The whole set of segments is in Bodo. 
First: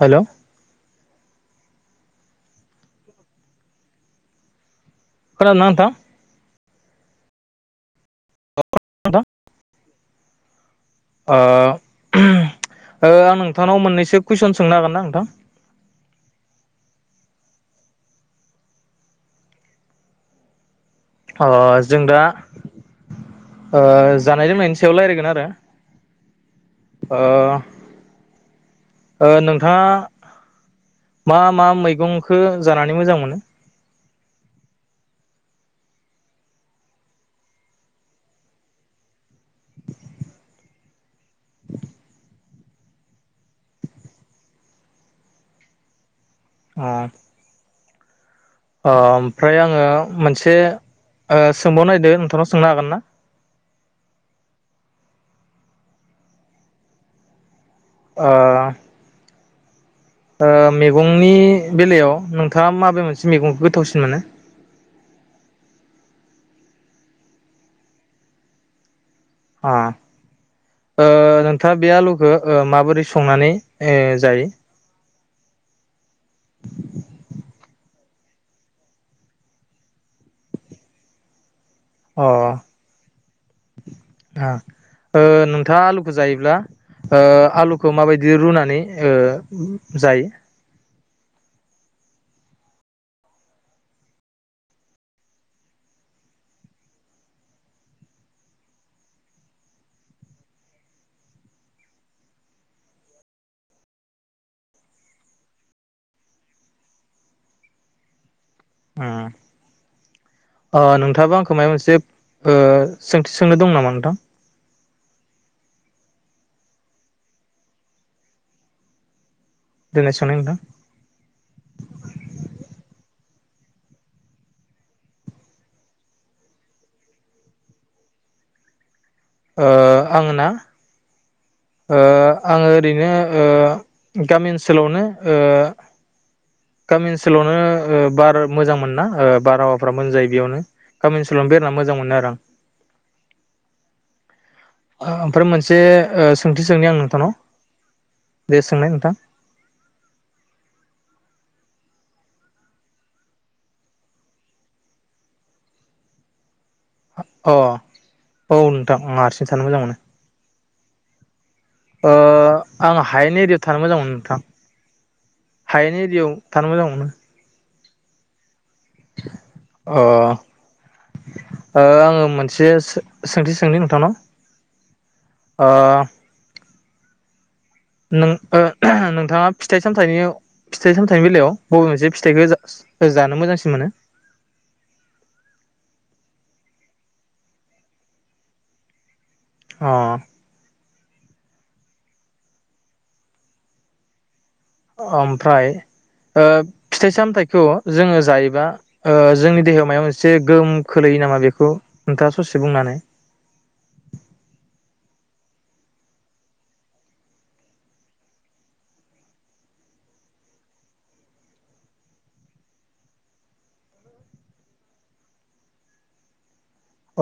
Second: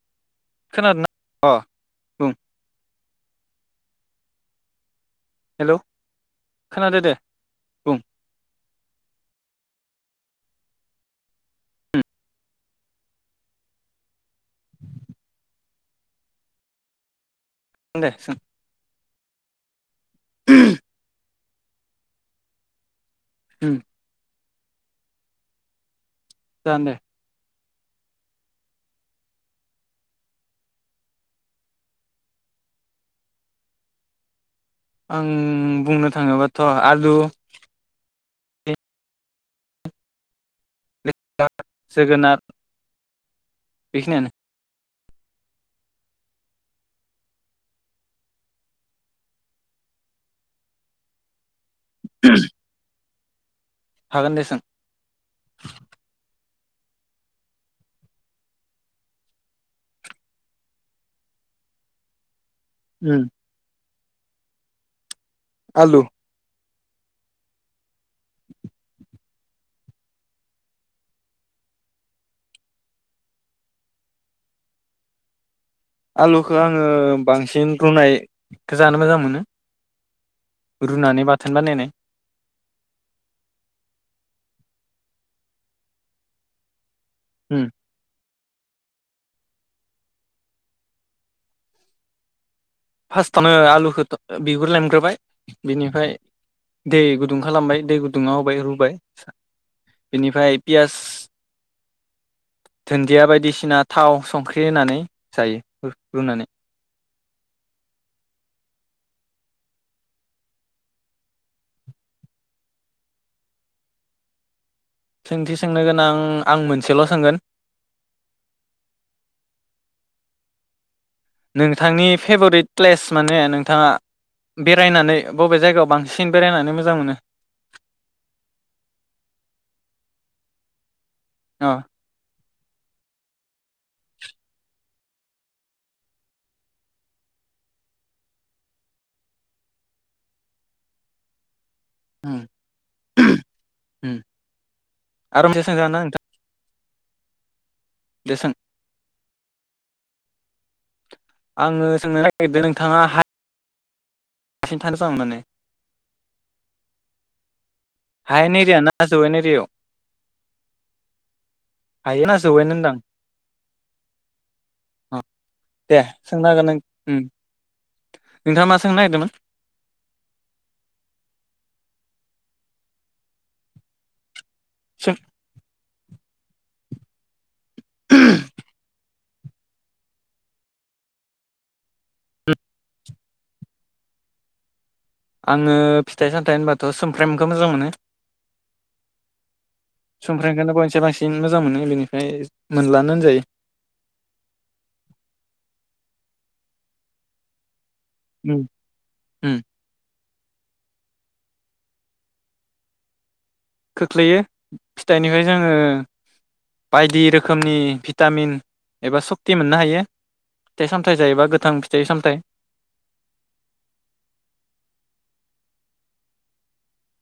हेल' खोनादोंना अ बुं खोनादोंना हेल' नोंथां खोनादों दे बुं [unintelligible] ओ ओ आं नोंथांनाव मोननैसो कुइसन सोंनो हागोनना नोंथां? हागोन दे सों। [unintelligible] अ जों दा ओ जानाय लोंनायनि सायाव रायलायगोन आरो। जागोन दे ओ ओ नोंथाङा मा मा मैगंखो जानानै मोजां मोनो? आं बुंनो थाङोबाथ' आलु [unintelligible] जोगोनाद बेखिनियानो। अ ओ ओमफ्राय आङो मोनसे ओ सोंबाव नायदो नोंथांनाव सोंनो हागोन ना? हागोन दे सों। ओ ओ मैगंनि बेलायाव नों थाङा माबे उम मोनसे मेगंखौ गोथावसिन मोनो? आलु। अ ओ नोंथाङा बे आलुखो ओ माबोरै संनानै ए जायो? आलुखो आङो बांसिन रुनायखो जानो मोजां मोनो रुनानै बाथोन बानायनाय अ ओं ओ नोंथाङा आलुखो जायोब्ला ओ उम आलुखो माबायदि रुनानै नै ओ जायो फास्टावनो आलुखौ थ ओ बिगुर लेमग्रोबाय बिनिफ्राय दै गुदुं खालामबाय दै गुदुङाव होबाय रुबाय। बिनिफ्राय पियास धोन्दिया बायदिसिना थाव संख्रि होनानै जायो रुनानै। उम, ओ नोंथाङाबो आंखौ मायबा मोनसे बो सोंथि सोंनो दं नामा नोंथां? सोंथि सोंनो गोनां आं मोनसेल' सोंगोन। देनाय सोंनाय नोंथां। नोंथांनि फेभरिट प्लेस माने नोंथाङा बेरायनानै बबे जायगायाव बांसिन बेरायनानै मोजां मोनो? ओ आङो ना? अ ओ आङो ओरैनो ओ गामि ओनसोलावनो ओ गामि ओनसोलावनो ओ बार मोजां मोनोना ओ बारहावाफ्रा मोजां जायो बेयावनो गामि ओनसोलावनो बेर मोजां मोनो आरो उम उम आं। आरो आमफ्राय मोनसे सोंजागोन ना नोंथां ओ सोंथि सोंनि आं नों नोंथांनाव दे सोंनाय नोंथां। आङो सोंनो नागिरदों नोंथाङा हा हारसिं थानो [unintelligible] माने? अ औ हायेन एरिया नोंथां ना आं जौवेन हारसिं एरिया थानो आव? मोजां मोनो ओ होनदां आं हायेन एरियायाव थानो मोजां मोनो नोंथां। अ दे हायेन एरियायाव सोंनो हागोन थानो नों मोजां मोनो। उम नोंथाङा मा सोंनो नागिरदोंमोन अ, ओ आङो मोन से सोंथि सोंनि नोंथांनाव। सों। ओ नों नों थाङा फिथाइ सामथनि फिथाइ सामथाइनि बेलायाव बबे मोनसे फिथाइखौ जानो मोजांसिन मोनो? आङो फिथाइ सामथायाइ होनबाथ सुमफ्रेमखौ मोजां मोनो। अ सुमफ्रेमखौनो बयनिफ्राय बांसिन मोजां मोनो। बेनिफ्राय मोनलानो होनजायो। ओमफ्राय ओ फिथाइ सामथायाइखौ जोङो उम जायोबा ओ उम जोंनि देहायाव माबा मोनसे एसे गोहोम खोलैयो नामा बेखौ नोंथाङा ससे बुंनानै खोख्लैयो। फिथाइनिफ्राय जोङो बायदि रोखोमनि भिटामिन एबा सक्ति मोननो हायो। फिथाइ सामथाइ जायोबा गोथां फिथाइ सामथाइ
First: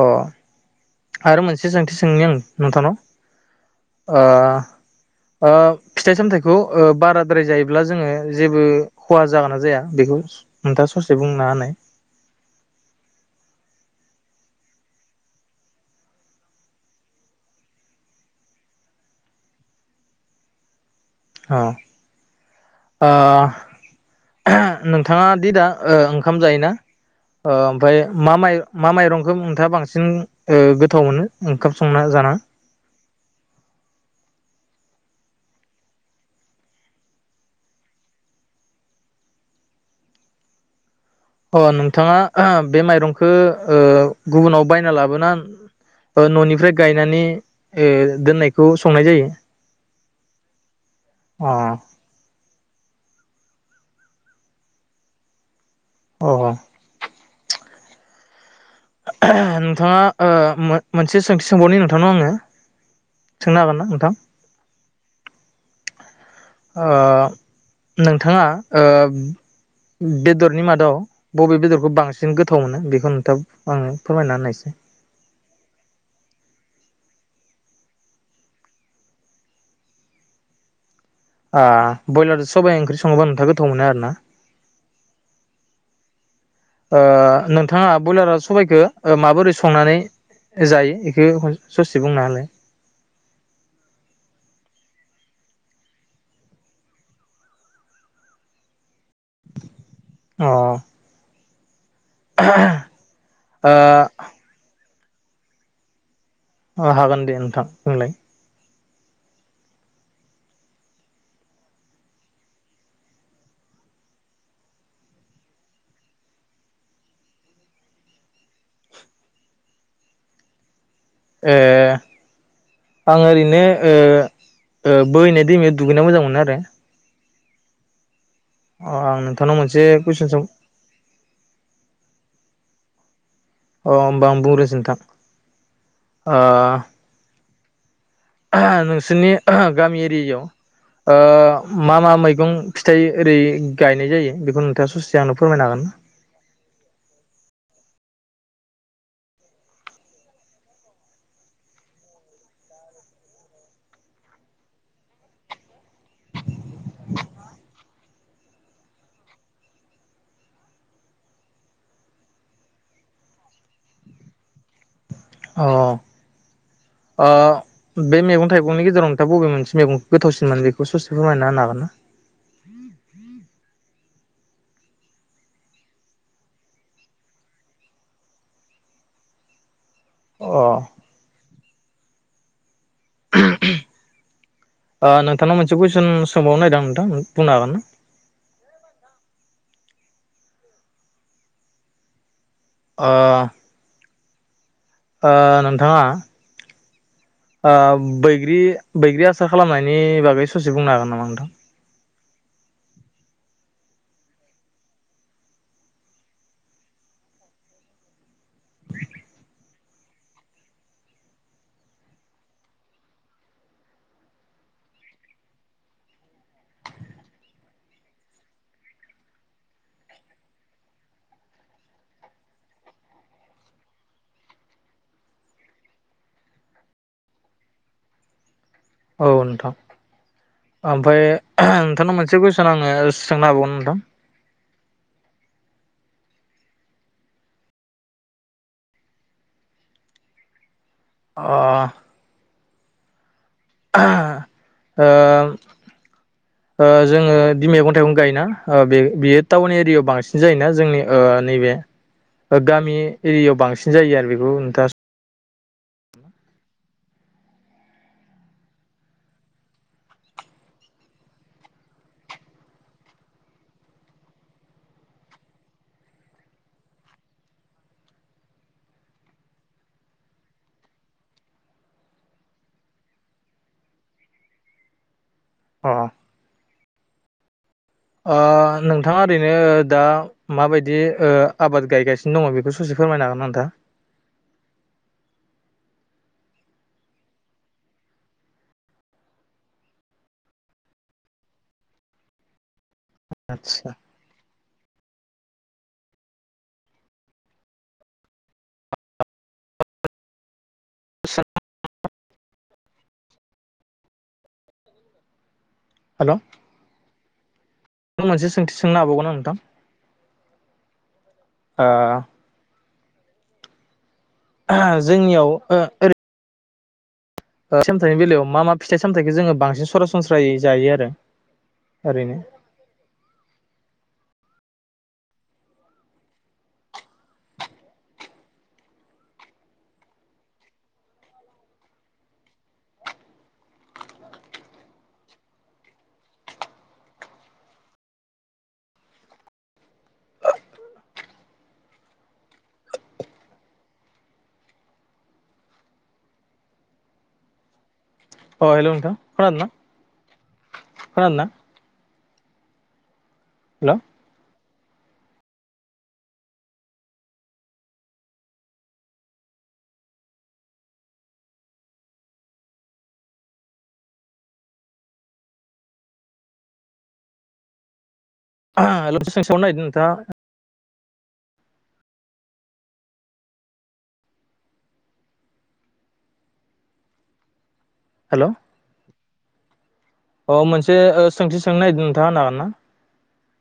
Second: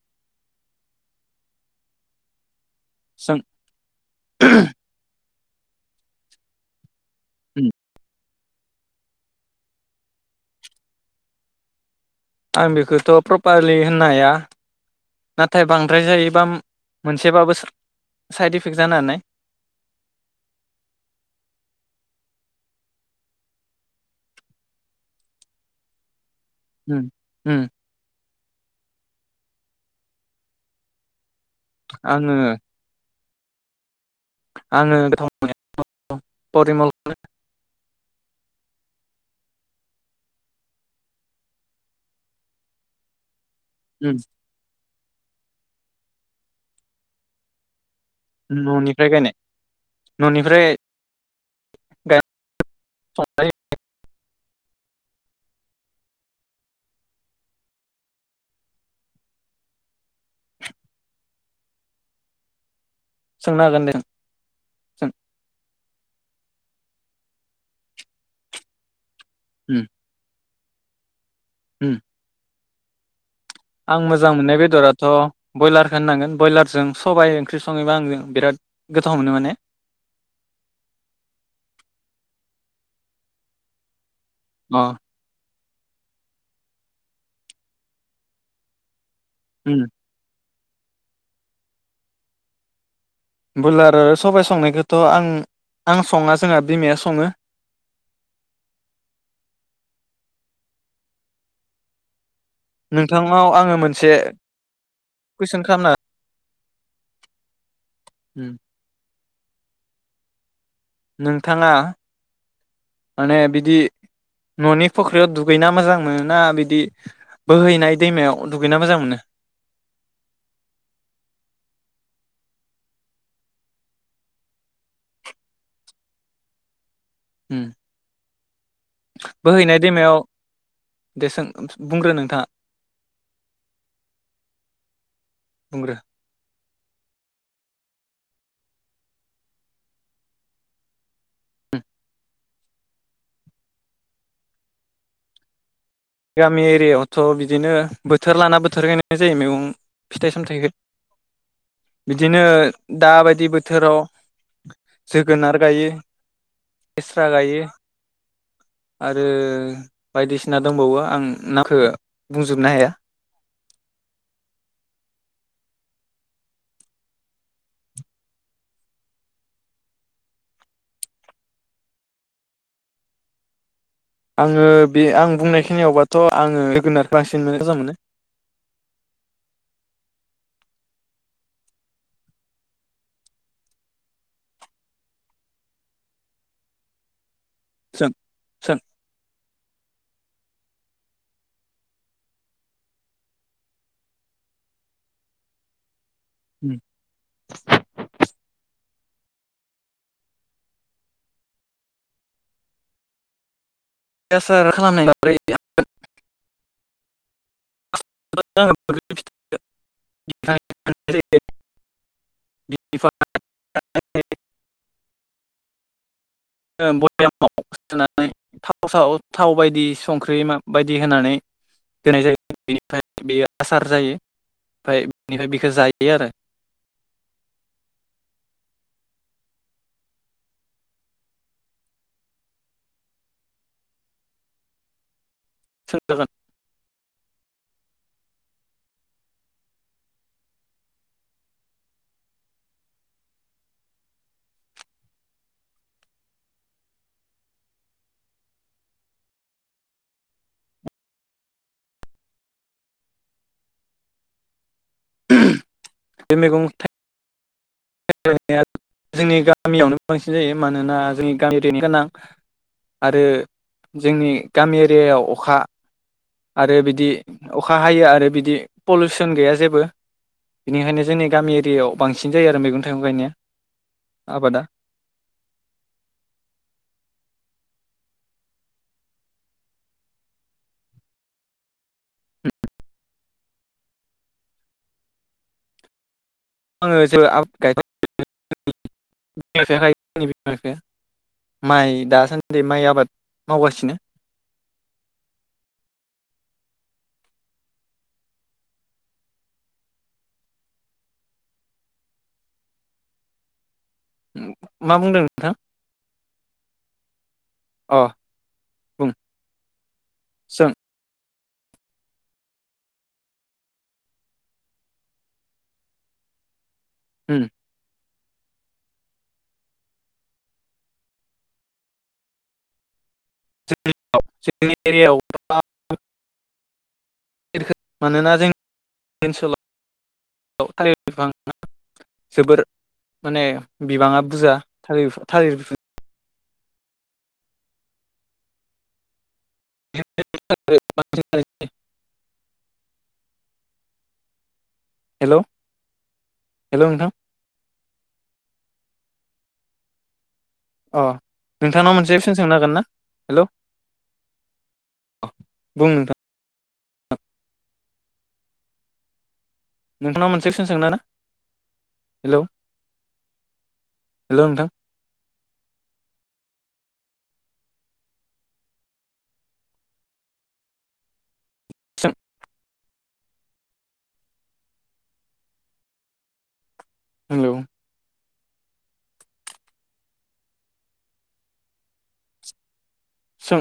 अ, आरो मोनसे सोंथि सोंनि आं नोंथांनाव। जों ओ ओ फिथाइ सामथाइखौ ओ बाराद्राय जायोब्ला जोङो जेबो खहा जागोन ना जाया बेखौ नोंथाङा ससे बुंनो होनाय। आं बेखौथ प्रपारलि होननो हाया। नाथाय बांद्राय जायोबा मोनसेबाबो साइड इफेक्ट जानो हानाय। अ, ओ नोंथाङा दि दा ओ ओंखाम जायोना उम उम ओमफ्राय मा माइ मा माइरंखौ नोंथाङा बांसिन गोथाव मोनो? ओंखाम संना आङो जाना आङो गोथाव [unintelligible] परिमलखौनो अ नोंथाङा बे माइरंखो उम गुबुनाव बायना ला बोना न'निफ्राय गायनानै दोननायखौ संनाय न'निफ्राय जायो? गायनाय न'निफ्राय अ [unintelligible] अ नोंथाङा मोनसे सोंथि सोंबावनि नोंथांनाव आङो सोंनो हागोन दे सों ओ नोंथाङा उम बेदर नि माादाव बबे बेदरखौ उम बांसिन गोथ थाव मोनो बेखौ नुथा आं मोजां मोननाय बेद'राथ बयलार हौननांगोन बयलार। जों सबाइ ओंख्रि सङैबा आङो बिराद गोथाव मोनो माने। ओ बयलारजों सबाइ ओंख्रि सङोबा नोंथाङ गोथाव मोनो आरो ना? अ ओ नोंथाङा बयलार सबाइखो ओ माबोरै उम संनानै जायो इखौ खनसे ससे बुंना होलाय। बयलार आरो सबाइ संनायखोथ' आं आं सङा जोंहा बिमाया सङो। अ नोंथांनाव आङो मोनसे कुइसन खामना अ हागोन दे नोंथां बुंलाय। उम नोंथाङा माने बिदि ननि फख्रियाव दुगैना मोजां मोनो ना बिदि बोहैनाय दैमायाव दुगैना मोजां मोनो? ए आं ओरैनो ओ ओ बोहैनाय दैमायाव दुगैना मोजां मोनो आरो। हम अ आं नोंथांनाव बोहैनाय मोनसे दैमायाव कुइसन सों देसों बुंग्रो नोंथाङा। अ होमबा आं बुंग्रोसै नोंथां बुंग्रो ओ नोंसोरनि गामि एरियायाव ओ उम मा मा मैगं फिथाइ ओरै गायनाय जायो बेखौ नोंथाङा ससे आंनो फोरमायनो हागोन ना? गामि एरियआवथ' बिदिनो बोथोर लाना बोथोर गायनाय जायो मैगं फिथाइ सामथाइखो बिदिनो दाबायदि बोथोराव जोगोनार गायो। लेस्रा गायो। आरो बायदिसिना दंबाओ आं नामखौ बुंजोबनो हाया। अ ओ बे मैगं थाइगंनि गेजेराव नोंथा बबे मोनसे मैगं गोथावसिन मोनो बेखौ ससे फोरमायना होनो हागोन ना? आङो बे आं बुंनाय खिनियावबाथ' आङो जोगोनार बांसिन मोजां मोनो। अ ओ नोंथांनाव मोनसे कुइसन सोंबावनो नायदां नोंथां। बुंनो हागोन ना? सों सों ओ ओ नोंथाङा ओ बैग्रि बैग्रि आसार खालामनायनि बागै ससे बुंनो हागोन नामा नोंथां? बैग्रि आसार खालामनि [unintelligible] [unintelligible] ओ बहामाव सोनानै थाव साव थाव बायदि संख्रि बायदि होनानै होनाय जायो बेनिफ्राय बेयो आसार जायो ओमफ्राय बेनिफ्राय बेखौ जायो आरो। औ नोंथां ओमफाय नोंथांनाव मोनसे कुइसन आङो सोंनो हाबावगोन नोंथां? सोंजागोन। अ ओहो ओ ओ जोङोदि मैगं थाइगं गायोना बे बेयो टाउन एरियाव बांसिन जायोना जोंनि ओ नैबे गामि एरियाव बांसिन जायो आरो बेखौ नोंथाङा बे मैगं थाइ [unintelligible] जोंनि गामियावनो बांसिन जायो मानोना जोंनि गामि एरियानि गोनां आरो जोंनि गामि एरियायाव अखा आरो बिदि अखा हायो आरो बिदि पलिउसन गैया जेबो बेनिखायनो जोंनि गामि एरियायाव बांसिन जायो आरो मेगं मैगं थाइगं गायनाया आबादा अ ओ नोंथाङा ओरैनो दा माबायदि ओ आबाद गायगासिनो दङ बेखौ ससे फोरमायनो हागोन नोंथां आङो जेबो [unintelligible] [unintelligible] माइ दासान्दि माइ आब आबाद आदसा मावगासिनो [unintelligible] मा बुंदों नोंथां? हेलौ अ नों मोनसे सोंथि सोंनो बुं हाबावगोना नोंथां सों ओ ओ जोंनियाव ओ ओरै उम ओ सोम फिथाइनि बेलायाव मा मा फिथाइ सामथाइखौ जोङो बांसिन सरासनस्रायै जायो आरो ओरैनो [unintelligible] जोंनि एरियायाव गोबां थिरखो मानोना जों ओनसोलाव थालिर बिफाङा जोबोर माने बिबाङा बुरजा थालिर बिफां थालिर बिफां [unintelligible] हेलौ हेलौ नोंथां अ हेलौ नोंथां खोनादोंना? अ खोनादोंना नोंथांनाव मोनसे सोंनो हांगोन ना हेलौ हेलौ बुं नोंथां नोंथाङा मोनसे कुइसन सोंना ना हेलौ हेलौ नोंथां आ लोमस [unintelligible] सोबावनो नागिरदों नोंथां सों हेलौ हेल अ मोनसे ओ सोंथि सोंनो नागिरदों नोंथाङा होनो हागोना सों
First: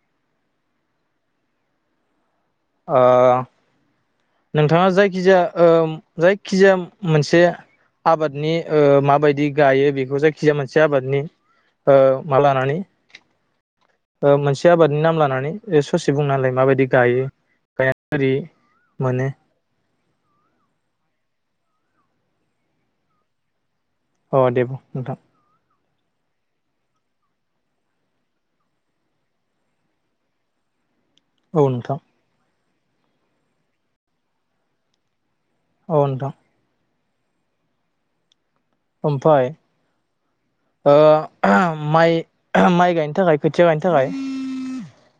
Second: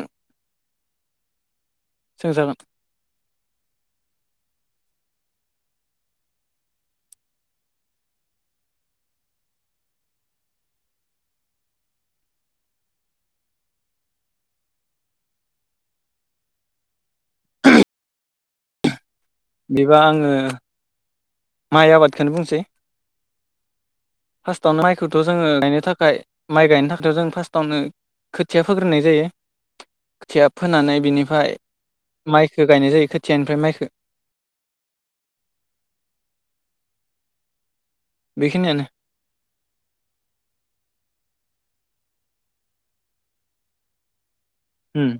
सोंजागोन ओ नोंथाङा जायखिजाया ओ जायखिजाया मोनसे आबादनि ओ माबायदि गायो बेखौ जायखिजाया मोनसे आबादनि ओ मा लानानै मोनसे आबादनि नाम लानानै ससे बुंना होलाय माबायदि गायो [unintelligible] माने बिदिबा आङो माइ आबादखौनो बुंसै अ दे बुं फार्स्टआवनो माइखौथ नोंथां जोङो गायनो थाखाय थाखाय माइ गायनो थाखायाव जों फार्स्टआवनो खोथिया फोग्रोनाय जायो खोथिया फोनानै बिनिफ्राय औ नोंथां माइ खौ गायनाय जायो खोथियानिफ्राय माइखौ अ नोंथां बेखिनियानो ओमफाय ओ माइ माइ गायनो थाखाय खोथिया गायनो थाखाय उम्म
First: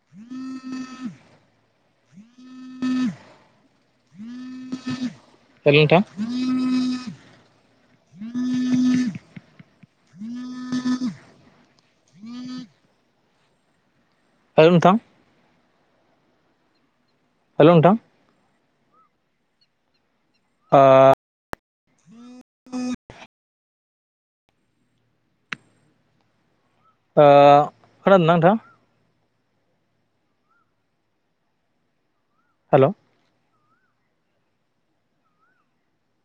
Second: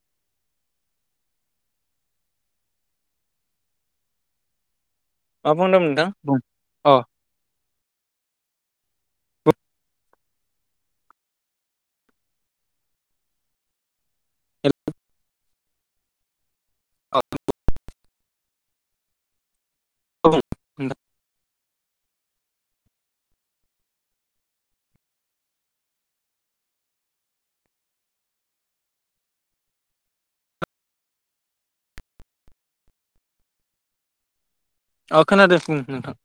[inaudible] मा बुंदोंमोन नोंथां बुं अ। बुं [inaudible] हेल' नोंथां। औ हेल' नोंथां। ओ [unintelligible] ओ खोनादोंना नोंथां? हेल' अ खोनादो बुं नोंथां।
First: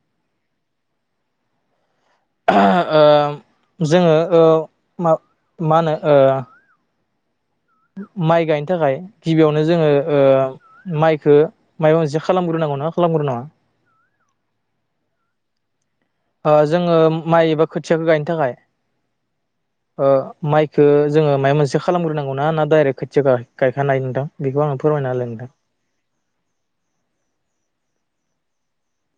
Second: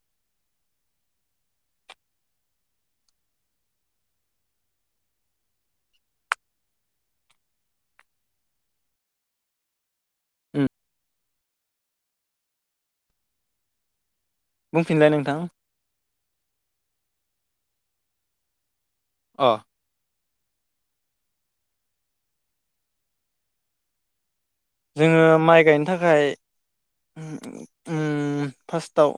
ओ जोङो ओ मा मा होनो ओ माइ गायनो थाखाय गिबियावनो जोंङो ओ उम माइखो माबा मोनसे खालामग्रोनांगौ ना खालामग्रोनांङा? बुंफिनलाय नोंथां। ओ जोंङो माइ एबा खोथियाखौ गायनो थाखाय अ ओ माइखो जोंङो मायबा मोनसे खालामग्रोनांगौना ना डाइरेक्ट खोथिया गाय गायखानो हायो नोंथां? बेखौ आंनो फोरमायना जोंङो होलाय नोंथां। माइ गायनो थाखाय उम फार्स्टआव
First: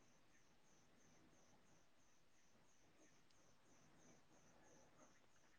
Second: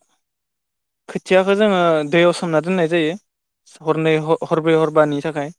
खोथियाखौ जोंङो दैयाव सोमना दोननाय जायो हरनै हरब्रै हरबानि थाखाय।